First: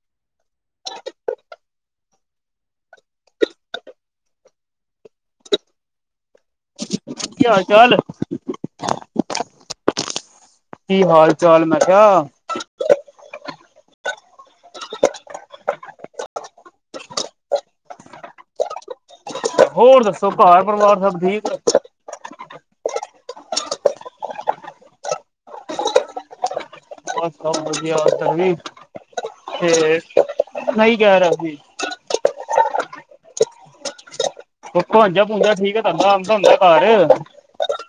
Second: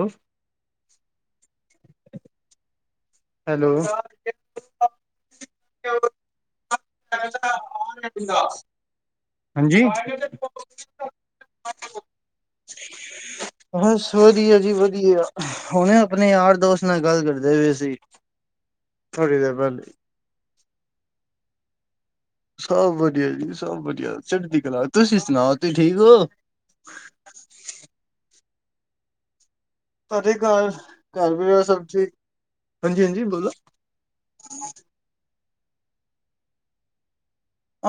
ਹੋ ਹੈਲੋ, ਕੀ ਹਾਲ ਚਾਲ ਹਾਂਜੀ। ਕੀ ਹਾਲ ਚਾਲ ਮੈ ਕਾ। [unintelligible] ਬਸ ਵਦੀਆ ਜੀ ਵਦੀਆ, ਹੁਨ ਆਪਨੇ ਯਾਰ ਦੋਸਤ ਨਾਲ ਗੱਲ ਕਰਦੇ ਹੋਏ ਸੀ। ਥੋੜੀ ਦੇਰ ਪਹਿਲੇ ਹੋਰ ਦੱਸੋ ਭਾਰ ਪਰਵਾਰ ਸਭ ਠੀਕ। ਸਬ ਵਦੀਆ ਜੀ ਸਬ ਵਦੀਆ ਚੜਦੀ ਕਲਾ ਤੁਸੀਂ ਸੁਨਾਓ ਤੁਸੀਂ ਠੀਕ ਓਂ। ਬਸ ਸਬ ਵਦੀਆ ਏਥੇ ਵੀ। ਤੇ ਤੁਆਡੇ ਘਰ ਨਹੀਂ ਕਹਿ ਰਿਹਾ ਘਰ ਸੀ ਵਰਾ ਸਬਜ਼ੀ, ਹਾਂਜੀ-ਹਾਂਜੀ ਬੋਲੋ ਹੋਰ ਭਾਂਨਜਾ ਭੁੰਜਾ ਠੀਕ ਐ, ਭਾਂਨਜਾ ਔਂਦਾ ਹੁੰਦੈ ਘਰ। [inaudible]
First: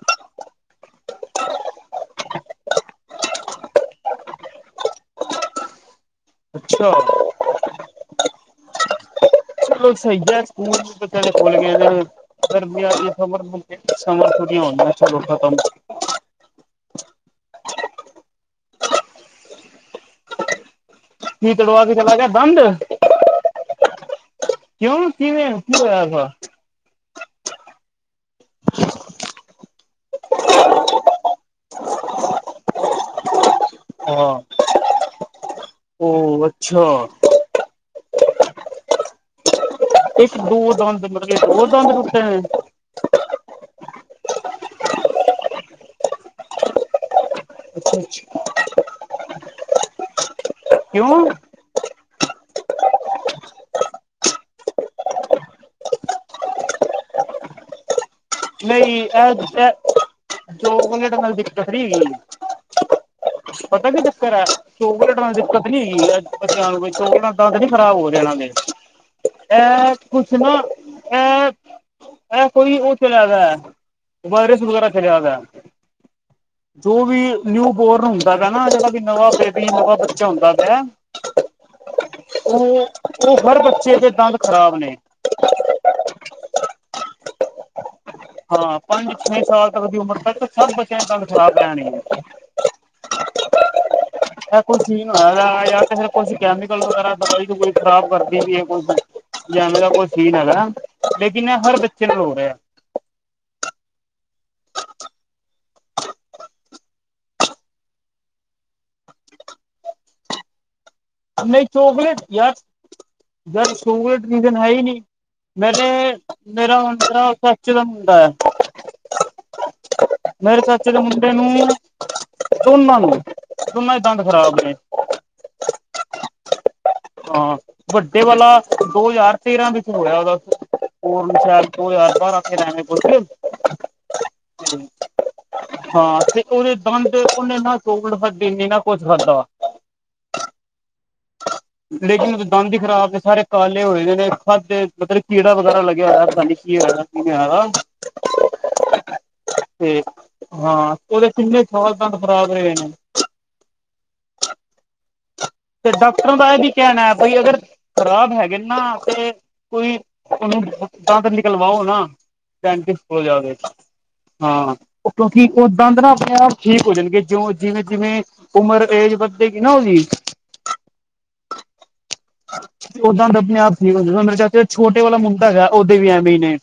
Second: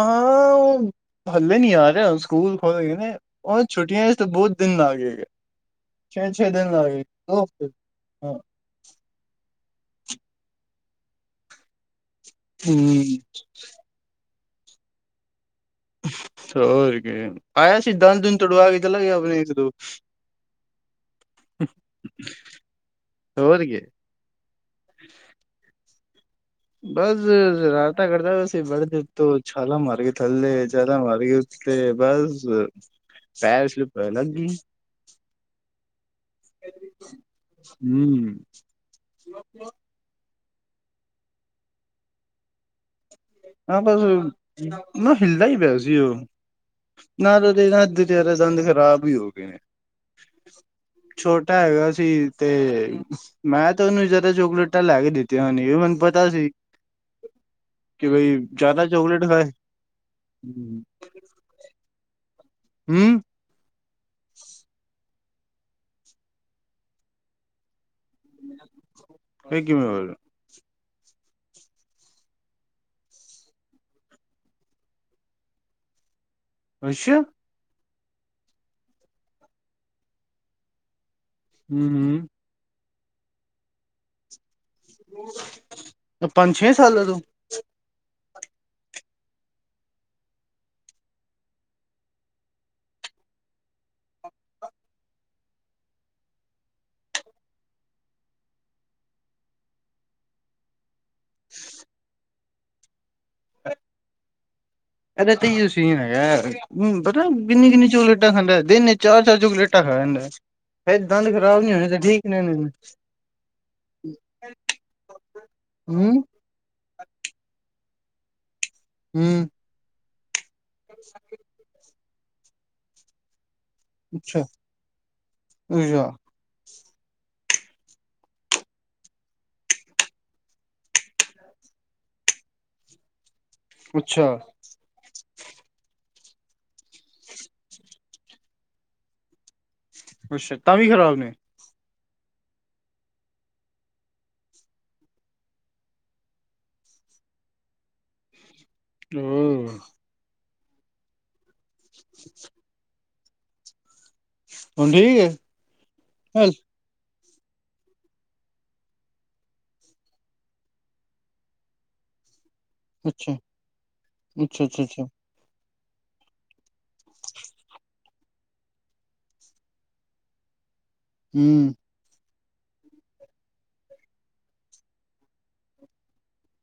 ਹੱਲੇ ਨੀ ਆ ਰਏ ਸਕੂਲ ਖੁੱਲ ਗਏ ਨੇ, ਓ ਛੁਟੀਆਂ ਚ ਤਾਂ ਬਹੁ ਦਿਨ ਲਾਗੇ। [inaudible] ਛੇ-ਛੇ ਦਿਨ ਅੱਛਾ ਲਾਗੇ ਦੋ ਹਫਤੇ ਹਾਂ। ਸਈ ਐਹ ਸਕੂਲ ਪਤਾ ਨੀ ਖੁੱਲ ਗਏ ਨੇ ਗਰਮੀਆਂ ਦੀ ਸਮਰ ਹੁਨ ਤੇ ਸਮਰ ਖੁਦ ਈ ਹੋਨਗੀਆਂ ਚਲੋ ਖਤਮ। ਹੋਰ ਕੀ ਆਏਆ ਸੀ ਦੰਦ ਦੁੰਦ ਤੁੜਵਾ ਕੇ ਚਲਾ ਗੇਆ ਅਗਲੇ ਦਿਨ [unintelligible] ਨਈ ਤਾ ਬੋਲਤੀ ਤਾ ਮੈਂ ਕਿਆ ਬੰਦ ਹੋਰ ਕੀ ਕਿਓਂ ਕਿਵੇਂ ਓਂ ਕੀ ਹੋਏਆ ਦਾ। ਬੱਸ ਜਗਰਾਤਾ ਕਰਦਾ ਪਿਆ ਸੀ ਬਸ ਬੜਦੀ ਤੋਂ ਛਾਲਾਂ ਮਾਰਕੇ ਥੱਲੇ ਛਾਲਾਂ ਮਾਰਕੇ ਉ ਤੇ ਬਸ ਪੈਰ ਸਲਿਪ ਪੈ ਹਾਂ ਲਾਗੀ। ਉਹ ਅੱਛਾ ਹੂੰ। ਇੱਕ ਦੋ ਦੰਦ ਮਤਲਬ ਕੇ ਇੱਕ ਦੋ ਦੰਦ ਟੁੱਟੇ ਨੇ। ਆ ਬਸ ਨਾ ਹਿਲਦਾ ਈ ਪਿਆ ਸੀ ਓ ਨਾ ਤੇ ਅੱਦੇ ਅੱਛਾ ਤੋਂ ਜ਼ਾਦਾ ਅੱਛਾ ਦੰਦ ਖ਼ਰਾਬ ਈ ਹੋ ਗਏ ਨੇ। ਕਿਓਂ ਛੋਟਾ ਹੈਗਾ ਸੀ ਤੇ ਮੈਂ ਤਾਂ ਉਹਨੂੰ ਜ਼ਿਆਦਾ ਚੋਕਲੇਟਾਂ ਲੈ ਕੇ ਦਿੱਤੀਆਂ ਹੋਣੀ ਮੈਨੂੰ ਪਤਾ ਸੀ। ਕਿ ਬਈ ਜ਼ਿਆਦਾ ਨਈ ਚੋਕਲੇਟ ਖਾਏ ਇਹ-ਇਹ ਦੋ ਹੂੰ ਮਿੰਟ ਨਾਲ ਦਿੱਕਤ ਨਹੀਂ ਹੈਗੀ ਮੈਨੂੰ। ਹੂੰ ਪਤਾ ਕੀ ਚੱਕਰ ਹੈ, ਚੋਕਲੇਟ ਨਾਲ ਦੀ ਦਿੱਕਤ ਨੀ ਹੈਗੀ ਬੱਚਿਆਂ ਨੂੰ [unintelligible] ਖ਼ਰਾਬ ਹੋ ਜਾਣਾ ਵੇ ਕਿਵੇਂ ਇਹ ਹੋ ਕੁ ਰਿਹਾ ਕੁਛ ਨਾ ਇਹ-ਇਹ ਕੋਈ ਚਲਿਆ ਦੈ ਵਾਇਰਸ ਵਗੈਰਾ ਚੱਲਿਆ ਦੈ ਜੋ ਅੱਛਾ ਵੀ ਨਿਊ ਬੋਰਨ ਹੁੰਦਾ ਪਿਆ ਨਾ ਜਿਹੜਾ ਵੀ ਨਵਾਂ ਬੇਬੀ ਨਵਾਂ ਬੱਚਾ ਹੁੰਦਾ ਪਿਆ। ਹੂੰ-ਹੂੰ ਉਹ ਹੋ ਉਹ ਹਰ ਬੱਚੇ ਦੇ ਦੰਦ ਖ਼ਰਾਬ ਨੇ। ਪੰਜ-ਛੇ ਸਾਲਾਂ ਤੋਂ। ਹਾਂ ਪੰਜ-ਛੇ ਸਾਲ ਤੱਕ ਦੀ ਉਮਰ ਤ ਸਭ ਬੱਚਿਆਂ ਸਾਲ ਖਰਾਬ ਰਹਿਣਗੇ। ਇਹ ਕੁਈ ਸੀਨ ਹੋਣਾ ਯਾ ਤੇ ਫਿਰ ਕੁਛ ਕੈਮੀਕਲ ਵਗੈਰਾ ਦਵਾਈ-ਦੁਬਈ ਖਰਾਬ ਕਰਦੀ ਪਈ ਏ ਕੁਛ। ਯਾ ਐਵੇਂ ਦਾ ਉਹ ਸੀਨ ਹੈਗਾ ਲੇਕਿਨ ਇਹ ਹਰ ਬੱਚੇ ਨਾਲ ਹੋ ਰਿਹਾ। ਇਹਦਾ ਤੇ ਇਹੀਉ ਸੀਨ ਹੈਗਾ। ਹਮ ਪਤਾ ਕਿੰਨੀ-ਕਿੰਨੀ ਚੁਕਲੇਟਾ ਖਾਂਦਾ ਦਿਨ ਚ ਚਾਰ-ਚਾਰ ਚੋਕਲੇਟਾ ਖਾ ਜਾਂਦਾ। ਫੇਰ ਦੰਦ ਖ਼ਰਾਬ ਨਈ ਨੀ ਹੋਣੇ ਤੇ ਚੋਕਲੇਟ ਠੀਕ ਨੇ ਯਾਰ, ਹੂੰ ਯਾਰ ਚੋਕਲੇਟ ਰੀਜ਼ਨ ਹੈ ਹੀ ਨਈ। ਮੈਂ ਤੇ ਮੇਰਾ ਉਸਰਾਂ ਚਾਚੇ ਦਾ ਮੁੰਡਾ ਹੈ। ਹੂੰ ਮੇਰੇ ਚਾਚੇ ਦੇ ਮੁੰਡੇ ਨੂੰ ਦੋਨਾਂ ਨੂੰ ਦੋਨਾ ਦੇ ਦੰਦ ਅੱਛਾ ਖਰਾਬ ਨੇ। [unintelligible] ਹਾਂ, ਵੱਡੇ ਵਾਲਾ ਦੋ ਹਜ਼ਾਰ ਤੇਰਾ ਵਿੱਚ ਹੋਆ ਦਾ। ਹੋਰ ਸ਼ਾਇਦ ਦੋ ਹਜ਼ਾਰ ਬਾਰਾਂ ਤੇਰਾ ਐਵੇਂ ਕੁਝ। ਅੱਛਾ [inaudible] ਹਾਂ ਤੇ ਉਹਦੇ ਦੰਦ ਉਹਨੇ ਨਾ ਚੋਕਲੇਟ ਵਰਗੇ ਨੇ ਨਾ ਕੁਝ ਖਾਦਾ। ਅੱਛਾ ਤਾਂ ਵੀ ਖ਼ਰਾਬ ਨੇ। [inaudible] ਲੇਕਿਨ ਉਦੇ ਦੰਦ ਹੀ ਖਰਾਬ ਸਾਰੇ ਕਾਲੇ ਹੋਏ ਨੇ ਖਾਧੇ ਮਤਲਬ ਕੀੜਾ ਵਗੈਰਾ ਲੱਗਿਆ ਹੋਇਆ ਪਤਾ ਨੀ ਕੀ ਹੋਇਆ ਦਾ। [unintelligible] ਓ ਤੇ ਹਾਂ ਉਦੇ ਕਿੰਨੇ ਸਾਲ ਦੰਦ ਖਰਾਬ ਰਹੇ ਨੇ। ਹੁਣ ਠੀਕ ਐ? ਤੇ ਡਾਕਟਰਾਂ ਦਾ ਇਹ ਵੀ ਕਹਿਣਾ ਹੈ ਬਾਈ ਅਗਰ ਖਰਾਬ ਹੈਗੇ ਨਾ ਤੇ ਕੋਈ ਉਹਨੂੰ ਦੰਦ ਨਿਕਲਵਾਓ ਨਾ। ਡੇਂਟੀਸ ਕੋਲ ਅੱਛਾ ਜਾਕੇ ਅੱਛਾ ਹਾਂ। ਅੱਛਾ ਅੱਛਾ ਕਿ ਉਹ ਦੰਦ ਨਾ ਆਪਣੇ ਆਪ ਠੀਕ ਹੋ ਜਾਣਗੇ ਜਿਓ ਜਿਵੇਂ-ਜਿਵੇਂ ਉਮਰ ਏਜ ਵੱਧੇਗੀ ਨਾ ਉਹਦੀ। ਹੂੰ ਉਹ ਦੰਦ ਆਪਣੇ ਆਪ ਠੀਕ ਹੋਜੂਗਾ ਮੇਰੇ ਚਾਚੇ ਛੋਟੇ ਵਾਲਾ ਮੁੰਡਾ ਹੈਗਾ ਓਦੇ ਵੀ ਐਵੇਂ ਹੀ ਨੇ।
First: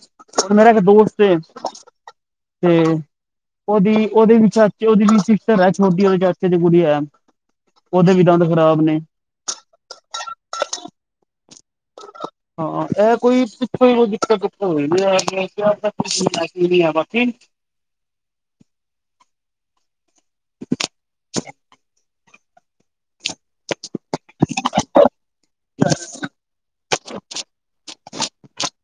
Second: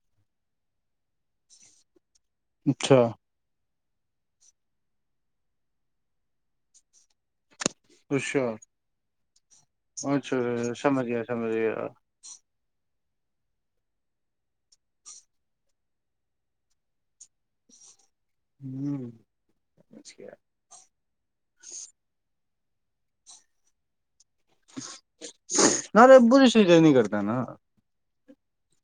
ਉਹ ਤੇ ਇੱਕ ਦੋਸਤ ਏ ਤੇ ਅੱਛਾ ਉਹਦੀ ਉਹਦੇ ਵੀ ਚਾਚੇ ਉਹਦੀ ਵੀ ਸਿਸਟਰ ਹੈ ਛੋਟੀ ਉਹਦੇ ਚਾਚੇ ਦੀ ਕੁੜੀ ਹੈ। ਉਦੇ ਵੀ ਦੰਦ ਅੱਛਾ ਖ਼ਰਾਬ ਨੇ। ਅੱਛਾ ਸਮਝ ਗਿਆ, ਸਮਝ ਗਿਆ। [inaudible] ਹਾਂ, ਏਹ ਕੋਈ ਪਿੱਛੋਂ ਕੋਈ ਦਿੱਕਤ ਦੁਕਤ ਹੋਈ। [inaudible] ਹਮ। [inaudible] ਨਾਲੇ ਬੁਰਸ਼ ਵਗੈਰਾ ਵੀ ਨੀ ਕਰਦਾ ਨ।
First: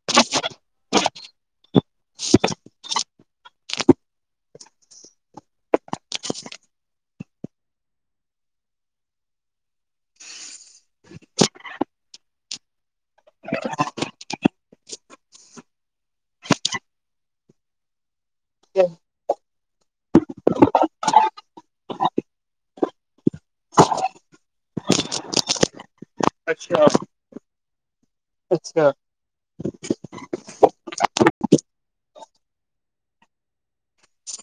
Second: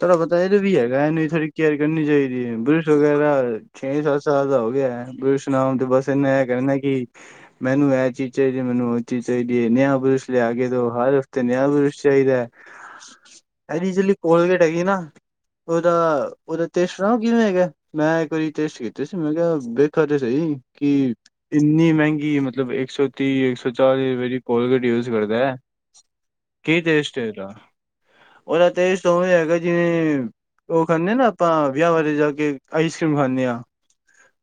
ਥੋੜਾ ਬਤਾ ਏਦਾ ਵੀ ਹੈਗੇ ਇਨੀ ਸਾਰੀ ਕੇਅਰ ਕਰਨੀ ਚਾਈਦੀ ਏ, ਬੁਰਸ਼ ਵਗੈਰਾ ਛੇ ਸ। ਸਾਲ ਦਾ ਹੋ ਗਿਆ ਬੁਰਸ਼ ਨਾਮ ਤੇ ਬਸ ਇਹਨੇ ਇਹ ਕਹਿਣਾ ਕਿ। ਮੈਨੂੰ ਇਹ ਚੀਜ਼ ਚਾਹੀਦੀ ਹੈ, ਮੈਨੂੰ ਉਹ ਚੀਜ਼ ਚਾਹੀਦੀ ਹੈ, ਨਵਾਂ ਬੁਰਸ਼ ਲਿਆ ਕੇ ਦਿਓ। ਹਰ ਹਫ਼ਤੇ ਨਵਾਂ ਬੁਰਸ਼ ਚਾਹੀਦਾ ਹੈ। ਇਹਦੀ ਜਿਹੜੀ ਕੋਲਗੇਟ ਹੈਗੀ ਹੈ ਨਾ, ਉਹਦਾ ਟੇਸਟ ਦੱਸਾ ਕਿਵੇਂ ਦਾ ਹੈ। ਮੈਂ ਇੱਕ ਵਾਰੀ ਟੈਸਟ ਕੀਤੇ ਸੀ, ਮੈਂ ਕਿਹਾ ਵੇਖਾਂ ਤਾਂ ਸਹੀ ਕੀ ਹੈ। ਇੰਨੀ ਮਹਿੰਗੀ ਹੈ, ਮਤਲਬ ਇੱਕ ਸੌ ਤੀਹ, ਇੱਕ ਸੌ ਚਾਲੀ ਰੁਪਏ ਦੀ ਕੋਲਗੇਟ ਯੁਜ਼ ਕਰਦਾ ਹੈ। ਕੀ ਅੱਛਾ ਟੈਸਟ ਹੈ ਇਹਦਾ? ਉਹਦਾ ਅੱਛਾ ਟੈਸਟ ਉਵੇਂ ਹੀ ਹੈਗਾ। ਜਿਵੇਂ ਉਹ ਖਾਂਦੇ ਹਨ, ਨਾ ਆਪਾਂ ਵਿਆਹ ਵਿੱਚ ਜਾ ਕੇ ਆਈਸ ਕਰੀਮ ਖਾਂਦੇ ਹਾਂ।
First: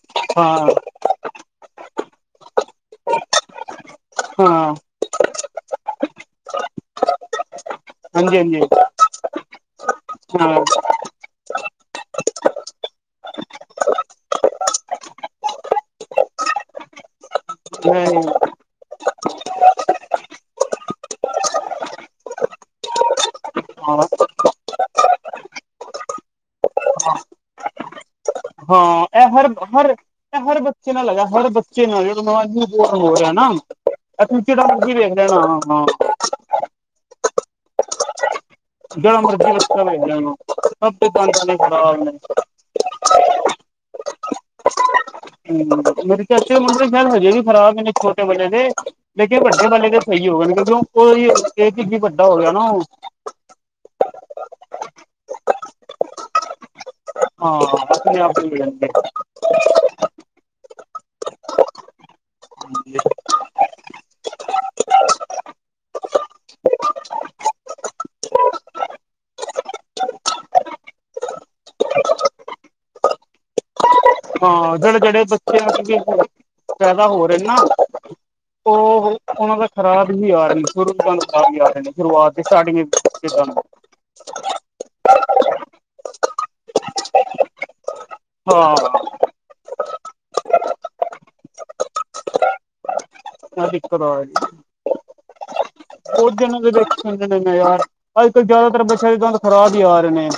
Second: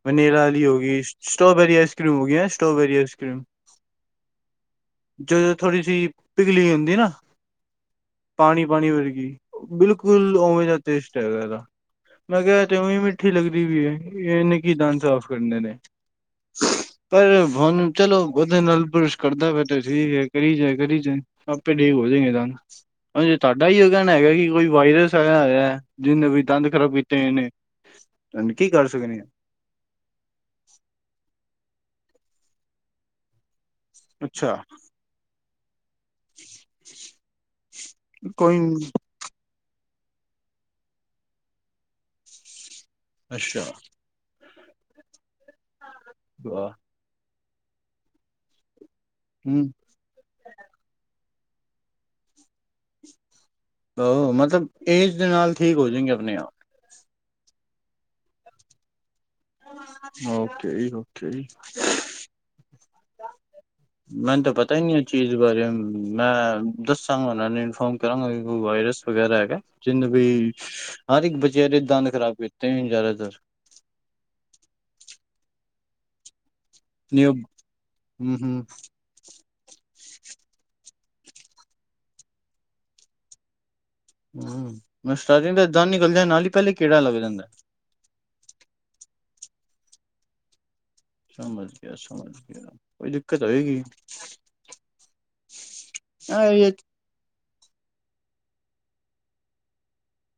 ਵੈਨਿੱਲਾ ਵਾਲੀ ਹਾਂ ਹੋ ਗਈ ਸਟ੍ਰਾਬੇਰੀ ਆਈਸ ਕਰੀਮ ਹੋ ਗਈ ਹੈ, ਸਟ੍ਰਾਬੇਰੀ ਆਈਸ ਕਰੀਮ ਹੋ ਗਈ ਹੈ। ਹਾਂ। ਜਦੋਂ ਥੋੜੀ ਜਿਹੀ ਪਿਘਲੀ ਹੋਈ ਹੁੰਦੀ ਨਾ। ਹਾਂਜੀ ਹਾਂਜੀ ਪਾਣੀ ਪਾਣੀ ਵਰਗੀ ਬਿਲਕੁਲ ਹਾਂ ਉਵੇਂ ਦਾ ਟੇਸਟ ਹੈਗਾ ਇਹਦਾ। ਮੈਂ ਕਿਹਾ ਜਮਾਂ ਹੀ ਮਿੱਠੀ ਲੱਗਦੀ ਪਈ ਹੈ, ਇਹਨੇ ਕੀ ਦੰਦ ਸਾਫ਼ ਕਰਨੇ ਨੇ। ਅ। ਪਰ ਹੁਣ ਚਲੋ, ਉਹਦੇ ਨਾਲ ਬੁਰਸ਼ ਕਰਦਾ ਮੈਂ ਤਾਂ ਠੀਕ ਹੈ, ਕਰੀ ਜਾਏ, ਕਰੀ ਜਾਏ। ਆਪੇ ਠੀਕ ਹੋ ਜੇਂਗੇ ਦਾਂਦ, ਤੁਆਡਾ ਈ [inaudible] ਹੈਗਾ ਕਿ ਕੋਈ ਵਾਇਰਸ ਹੇਗੇ। ਜੀ ਨਵੇਂ ਦਾਂਦ ਖ਼ਰਾਬ ਕੀਤੇ ਹੋਏ ਨੇ, ਤੇ ਹੁਨ ਕੀ ਕਰ ਹਾਂ ਸਕਦੀ ਆ। ਇਹ ਹਰ ਹਰ ਬੱਚੇ ਨਾਲ ਲਗੇ ਹਰ ਬੱਚੇ ਨਾਲ ਜੇ ਬੋਰ ਹੋ ਰਿਏ ਨਾ। [inaudible] ਅੱਛਾ ਕੋਈ ਨੀ। ਜੇੜਾ ਮਰਜ਼ੀ ਬੱਚਾ ਵੇਖ ਲੇਨਾ ਸਭ ਦੇ ਦਾਂਦ ਏਨੇ ਖ਼ਰਾਬ ਨੇ। ਅੱਛਾ। ਹਮ, ਮੇਰੇ ਚਾਚੇ ਦੇ ਵਾਹ ਮੁੰਡੇ ਵਾਲ ਹਜੇ ਵੀ ਖਰਾਬ ਨੇ ਛੋਟੇ ਵਾਲੇ ਦੇ ਲੇਕਿਨ ਵੱਡੇ ਹੂੰ ਵਾਲੇ ਦੇ। ਸਹੀ ਹੋ ਗ ਕਿਉਂਕਿ ਕੋ ਇਹੀ ਵੱਡਾ ਹੋ ਗਿਆ ਨਾ ਓਹ। ਓਹ ਮਤਲਬ ਏਜ ਦੇ ਨਾਲ ਠੀਕ ਹੋ ਜਾਏਗੇ ਆਪਣੇ ਆਪ। ਹਾਂ। ਓਕੇ ਜੀ ਓਕੇ ਜੀ। ਹਮ। [inaudible] ਮੈਨੂੰ ਤਾਂ ਪਤਾ ਹੀ ਨੀ ਇਹ ਚੀਜ਼ ਬਾਰੇ, ਮੈਂ ਦੱਸ ਉਹਨਾਂ ਇਨਫੋਰਮ ਕਰਾਂਗਾ ਵਾਇਰਸ। ਵਗੈਰਾ ਹੈਗਾ ਜਿੰਨੇ ਵੀ ਹਰ ਇੱਕ ਬਚ ਦੇ ਦੰਦ ਖ਼ਰਾਬ ਕੀਤੇ ਜ਼ਿਆਦਾਤਰ। ਹਾਂ ਜਿਹੜੇ ਜਿਹੜੇ ਬੱਚੇ ਪੈਦਾ ਹੋ ਨਿਊ ਰਹੇ ਨਾ, ਹੂੰ ਹੂੰ ਉਹ। ਉਹਨਾਂ ਤਾਂ ਖ਼ਰਾਬ ਹੀ ਆ ਰਹੇ ਨੇ, ਸ਼ੁਰੂ ਖਰਾਬ ਹੀ ਆ ਰਹੇ ਨੇ ਸ਼ੁਰੂਆਤ ਸਟਾਰਟਿੰਗ ਕਿੱਦਾਂ। ਹਮ ਮੈਂ ਸਟਾਰਟਿੰਗ ਦਾ ਦੰਦ ਨਿਕਲਦੇਿਆਂ ਨਾਲ ਹੀ ਪਹਿਲੇ ਕਿਹੜਾ ਲੱਗ ਜਾਂਦਾ। ਹਾਂ। ਸਮਝ ਗਿਆ ਸਮਝ ਗਿਆ ਕੋਈ ਦਿੱਕਤ ਆਵੇਗੀ। ਦਿੱਕਤ ਉਹ ਦਿ ਦੇ ਵਿੱਚ ਸੁ ਨੇ ਮ ਯਾਰ ਅੱਜ ਕੱਲ ਜ਼ਿਆਦਾਤਰ ਬੱਚਿਆਂ ਦੇ ਦਦ ਖ਼ਰਾਬ ਹੀ ਆ ਰਹੇ ਨੇ।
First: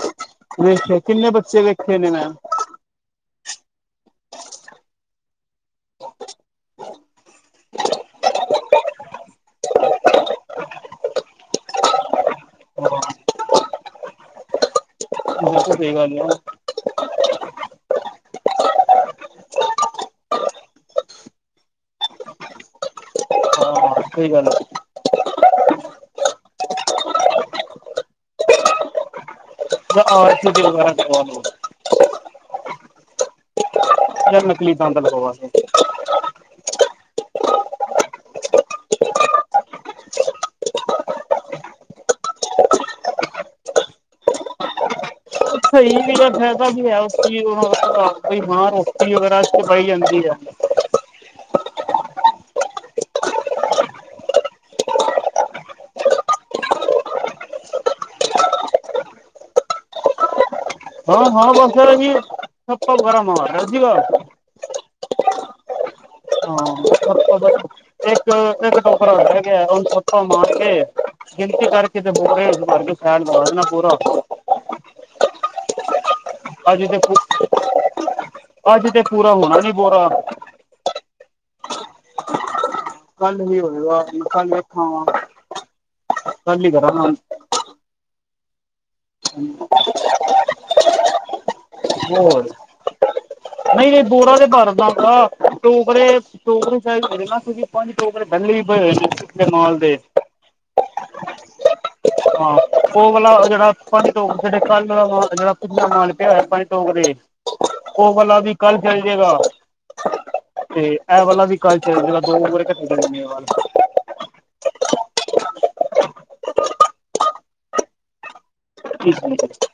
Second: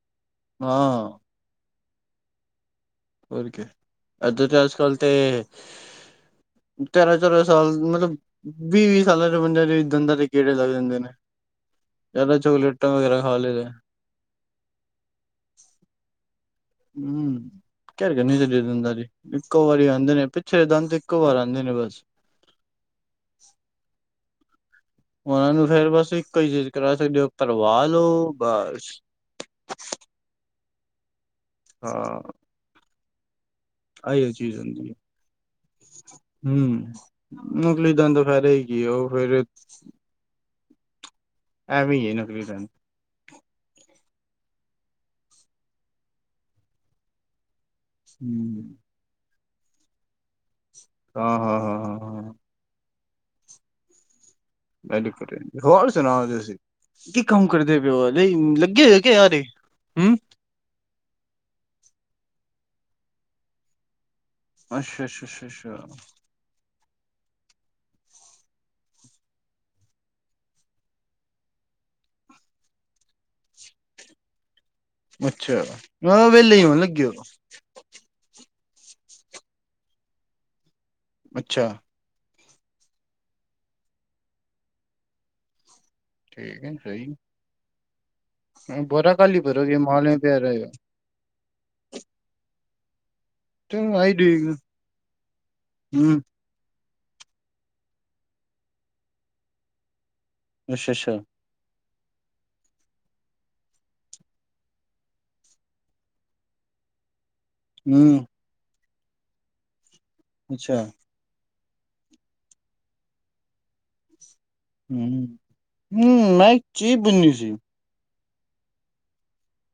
ਹਾਂ ਕਿੰਨੇ ਬੱਚੇ ਵੇਖੇ ਨੇ ਮੈ। ਹੋਰ ਕ ਏਥੇ ਤੇ ਅਜ ਕਲ ਤੇ। ਤੇਰਾਂ ਤੇਰਾਂ ਸਾਲ ਮਤਲਬ। ਵੀਹ -ਵੀਹ ਸਾਲਾਂ ਦੇ ਬੰਦਿਆਂ ਦੇ ਦੰਦਾਂ ਦੇ, ਕੀੜੇ ਲੱਗ ਜਾਂਦੇ ਨੇ। ਜ਼ਿਆਦਾ, ਚੋਕਲੇਟਾਂ ਵਗੈਰਾ ਖਾ ਲਗੇ ਸਹੀ ਗੱਲ ਆ। ੱ [inaudible] [inaudible] ਕਹਿਦੇ ਨੇ ਜੇ ਦੇ ਦਿਦਾਂ ਜੀ, ਇੱਕੋ ਵਾਰੀ ਆਉਂਦੇ ਨੇ, ਪਿੱਛੇ ਦੰਦ ਇੱਕੋ ਵਾਰ, ਆਉਂਦੇ ਨੇ ਬਸ। ਹਾਂ ਸਹੀ ਗੱਲ ਹੈ। ਉਹਨਾਂ ਨੂੰ ਫੇਰ ਬਸ ਇੱਕੋ ਹੀ, ਚੀਜ਼ ਕਰਾ ਸਕਦੇ ਹੋ, ਭਰਵਾ ਲੋ ਬਸ ਹਾਂ। [unintelligible] [inaudible] [inaudible] [inaudible] ਹਾਂ। ਆਈਓ ਜਾ ਨਕਲੀ ਦੰਦ, ਲਗਵਾ ਸਕਦੇ ਹਮ, ਨਕਲੀ ਦੰਦ ਦਾ ਫਾਇਦਾ ਇ ਕਿ ਹੈ, ਉਹ ਫੇਰ ਐਵੀ ਏ ਨਕਲੀ ਦੰਦ ਸਹੀ ਹੈ ਫਾਇਦਾ ਕੀ ਹੈ, ਉਸ ਚੀਜ਼ ਕੋਈ ਬਿਮਾਰ ਹੂੰ ਹੋ ਜੀ ਗਰਾਸ਼ਤ ਪਾਈ ਜਾਂਦੀ ਹੈ [inaudible] [unintelligible] ਹਾਂ- ਹਾਂ ਹਾਂ। ਵੈਰੀ ਗੁਡ, ਹੋਰ ਸੁਣਾਓ ਤੁਸੀਂ? ਕੀ ਕੰਮ ਕਰਦੇ ਪਏਓ, ਅ ਲੱਗੇ ਹੋਏ, ਊ ਕੇ ਆਰੇ? ਹਾਂ -ਹਾਂ ਬੱਸ ਉਹੀ ਠਪਾ ਵਗੇਰਾ ਮਾਰ ਦਿਆ ਅੱਛਾ -ਅੱਛਾ -ਅੱਛਾ -ਅੱਛਾ। ਹਾਂ ਇੱਕ, ਇੱਕ ਟੋਕਰਾ ਰਹ ਗਿਆ, ਉਹ ਨੂੰ ਠਪਾ ਮਾਰ ਦੇ ਗਿਣਤੀ ਕਰਕੇ ਤੇ, ਬੋਰੇ ਚ ਭਰ ਕੇ, ਸਾਈਡ ਚ ਲਗਾ ਦੇਣਾ ਬੋਰਾ। ਅੱਛਾ। ਹਾਂ ਵਿਹਲੇ ਹੀ ਹੋਣ ਅੱਜ ਤੇ, ਲੱਗੇ ਹੋ ਅੱਜ ਤੇ ਪੂਰਾ ਹੋਨਾ ਨੀ ਬੋਰਾ ਅੱਛਾ। ਕੱਲ ਹੀ ਹੋਏਗਾ, ਕੱਲ ਵੇਖਾਂਗਾ, ਠੀਕ ਕੱਲ ਹੀ ਕਰਾਂਗਾ ਹੁਣ ਬੁਰਾ ਕਲ ਹੀ ਭਰੋਗੇ, ਮਾਲ ਇੰਜ ਹੀ ਪਿਆ ਰਹੇਗ ਹੋਰ, ਨਹੀਂ ਚਲੋ -ਨਹੀਂ ਆਈ ਬੋਹਰਾਾਂ ਦੇ ਠੀਕ ਭਰ ਦਾ ਗਾ ਟੋਕਰੇ ਹੂੰ ਟੋਕਰੇ ਚ ਪੇਕ ਕਰੇ, ਕਿਉਂ ਕਿ ਪੰਜ ਟੋਕਰੇ ਪਹਲੇ ਹੀ ਪਏ ਹੋਏ ਮਾਲ ਦੇ ਅੱਛਾ ਅੱਛਾ ਹਾਂ ਪੋਗਲਾ ਜਿਹੜਾ ਪੰਜ ਟੋਕਰੇ ਜੇ ਕੱਲ ਜਿਹੜਾ ਪਿਆ ਮਾਲ ਹੋਇਆ ਈ ਪੰਜ ਟੋਕਰੇ [unintelligible] ਉਹ ਹੂੰ ਵਾਲਾ ਵੀ, ਕੱਲ ਚੱਲਜੇਗਾ ਅੱਛਾ ਤੇ ਇਹ ਵਾਲਾ ਵੀ ਕਲ ਚਲੇ ਜਾਏਗਾ, ਦੋ ਬੋਰੇ ਕੱਠੇ ਚਲੇ ਜਾਂ ਗੇ ਵੱਲ ਹਮ, ਮੈ ਏਕ ਚੀਜ ਪੁੱਛਣੀ ਸੀ? ਹ ਹਾਂਜੀ [inaudible]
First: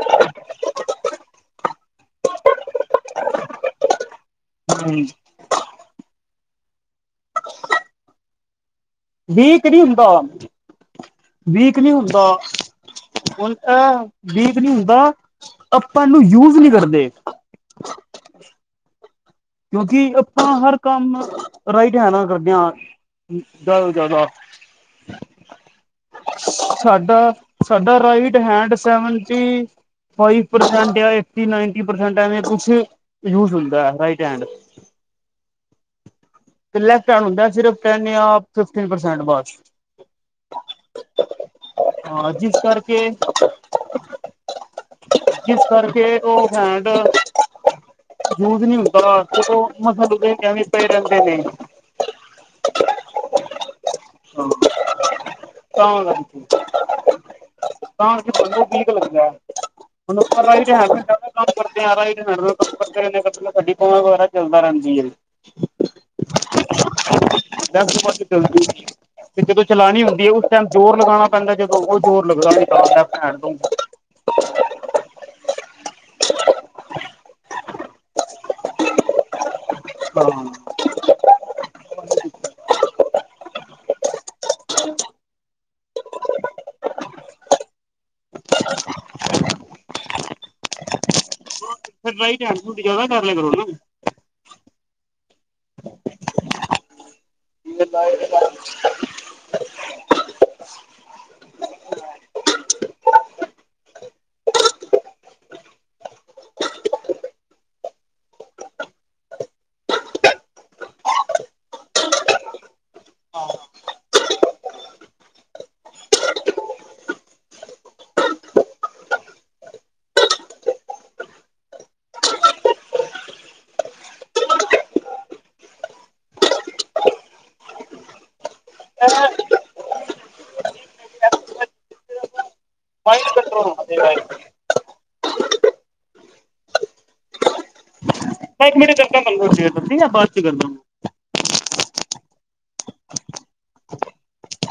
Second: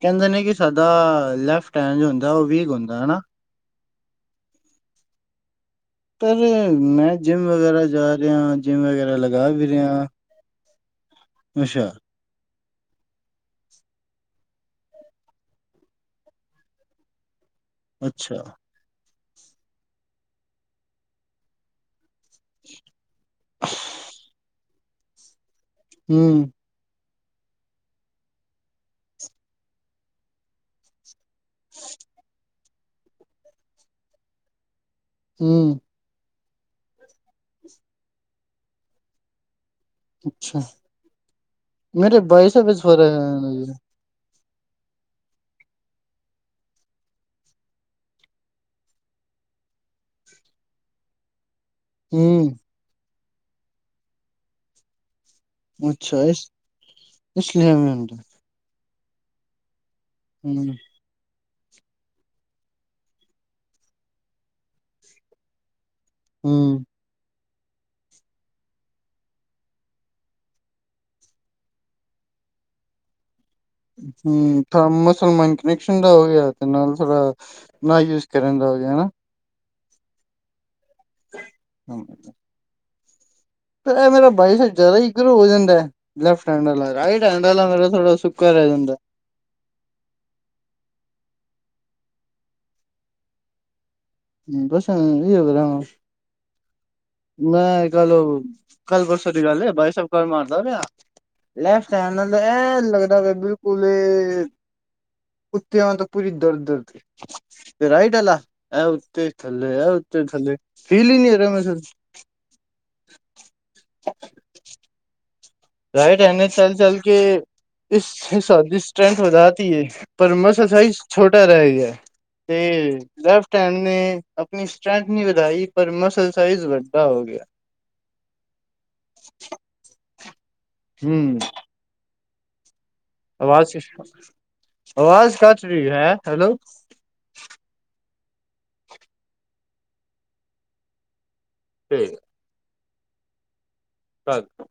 ਕਹਿੰਦੇ ਨੇ ਕਿ, ਸਾਡਾ ਲੈਫਟ ਹੈਂਡ ਹੁੰਦਾ ਉਹ, ਵੀਕ ਹੁੰਦਾ ਹਨਾ ਹਾਂਜੀ। ਪਰ ਮੈਂ, ਜਿੰਮ ਵਗੈਰਾ ਜਾ ਰਿਆ, ਜਿੰਮ ਵਗੈਰਾ ਲਗਾ ਵੀ ਵੀਕ ਨਹੀਂ ਰਿਆ ਹੁੰਦਾ ਵੀਕ ਨੀ ਹੁੰਦਾ ਹੁਣ ਤਾਂ ਵੀਕ ਨਈ ਹੁੰਦਾ, ਆਪਾਂ ਇਹਨੂੰ ਯੂਜ ਨਈ ਕਰਦੇ ਅੱਛਾ ਕਿਉਂਕਿ, ਆਪਾਂ ਹਰ ਕੰਮ ਰਾਈਟ ਹੈ ਨਾ ਕਰਦਿਆਂ, ਜਿਆਦਾ -ਜਿਆਦਾ ਹੂੰ ਸਾਡਾ -ਸਾਡਾ right hand, seventy five percent ਪਿਆ ਏ ਸ ਹੁੰਦਾ ਰ [unintelligible] ਹੂੰ ਲੈਫ ਹੁੰਦਾਨਫਸਟ [unintelligible] ਅੱਛਾ ਮੇਰੇ ਹਾਂ ਬਾਈ ਜਿਸ ਸਾਬ ਸਰ ਕਰਕੇ [unintelligible] ਜਿਸ ਕਰਕੇ ਉਹ ਹੈਂਡ ਯੂਜ ਨੀ ਹੁੰਦੀ ਮਸ ਲ ਪੈਰਦੇ ਨੇ [inaudible] ਹੂੰ ਹਮ [unintelligible] ਕ ਕਰ ਅੱਛਾ ਇਸ ਇਸ ਲਈ ਐਵੇਂ ਹੁੰਦਾ ਕ [unintelligible] ੀਕ ਲੱਗਿਆ ਹੁਣ ਉੱਪਰ ਦਾ ਹੀ ਤੇ ਹੂੰ ਹੈਗਾ [unintelligible] [unintelligible] ਕੰ ਕਰਦੇ ਆ ਗੱਡੀਾਂ ਵਗੈਰਾ ਚੱਲਦਾ ਰਹਿੰਦੀ ਹੈ [inaudible] ਹੂੰ [unintelligible] ਤੇ ਜਦੋਂ ਚਲਾਉਣੀ ਹੁੰਦੀ ਹੈ ਉਸ ਟਾਈਮ ਜੋੋਰ ਲਗਾਉਣਾ ਪੈਂਦਾ ਜਦੋਂ ਉਹ ਜ਼ੋਰ ਲੱਗਦਾ ਭੈਣ ਤੋਂ ਹੂੰ ਮੁਸਲਮਾਨ ਕਨੈਕਸ਼ਨ ਦਾ ਹੋ ਗਿਆ ਤੇ ਨਾਲ ਥੋੜਾ ਨਾ ਯੂਜ ਕਰਨ ਦਾ ਹੋ ਗਿਆ ਹਨਾ ਹਮ [unintelligible] ਹ [inaudible] [inaudible] ਇਹ ਮੇਰਾ ਬਾਈ ਜਰਾ ਹੀ ਰ ਹੋ ਜਾਂਦਾ ਲੈਫਟ ਹੈਂਡ ਵਾਲਾ ਰਾਈਟ ਹੈਂਡ ਵਾਲਾ ਮੇਰਾ ਥੋੜ੍ਹਾ ਸੁੱਕਰ ਰਹਿ ਜਾਂਦਾ। ਫਿਰ ਰਿਘਟ ਹੰਡ ਤੁ ਜ਼ਿਆਦਾ ਕਰ ਲਿਆ ਕਰੋ ਨਾ ਦੱਸ ਇਹ ਹੋ ਕਰ ਮੈਂ ਕੱਲ ਕੱਲ ਬਸ ਛ ਗੱਲ ਬਾਈ ਸ ਕਰ ਮਾਰਾਰੀਦਾ [unintelligible] ਲੈਫਟ ਹੈਡ ਨਾਲ ਇਹ ਲੱਗਦਾ ਪ ਬਿਲਕੁਲ ਕੁੱਥ ਤਾਂ ਪੂਰੀ ਦਰ ਦਰ ਰਾਈਟ ਅਲਾ ਥੱਲੇ ਆ ਥੱਲੇ ਫਲੀ ਹੀ ਨਹੀਂ ਰ ਮੈਂ [inaudible] [inaudible] [inaudible] ਰਾਈਟ ਐਨੇ ਚਲ ਚਲ ਕੇ ਇਸ ਦੀ ਸਟ੍ਰੈਂਥ ਵਧਾਤੀ ਹੈ ਪਰ ਮਸਸਾਈਜ਼ ਛੋਟਾ ਰਹਿ ਗਿਆ ਤੇ ਲੈਫਟ ਹੈਂਡ ਨੇ ਆਪਣੀ ਸਟਰੈਂਥ ਨੀਂ ਵਧਾਈ ਪਰ ਮਸਲ ਸਾਈਜ਼ ਵੱਡਾ ਹੋ ਗਿਆ ਹਹ [unintelligible] [unintelligible] ਹੂੰ ਮਾਈਂਡ ਕੰਟਰੋਲ ਆਵਾਜ਼ ਹੋਣਾ ਚਾਹੀਦਾ ਹੈ ਆਵਾਜ਼ ਕਟ ਰਹੀ ਹੈ ਹੈਲੋ ਮੈਂ ਇੱਕ ਮਿੰਟ ਚ ਕਰਦਾ ਬ ਬਾਦ ਚ ਕਰਦਾ ੀ [unintelligible] [unintelligible] ਸ [unintelligible] [unintelligible]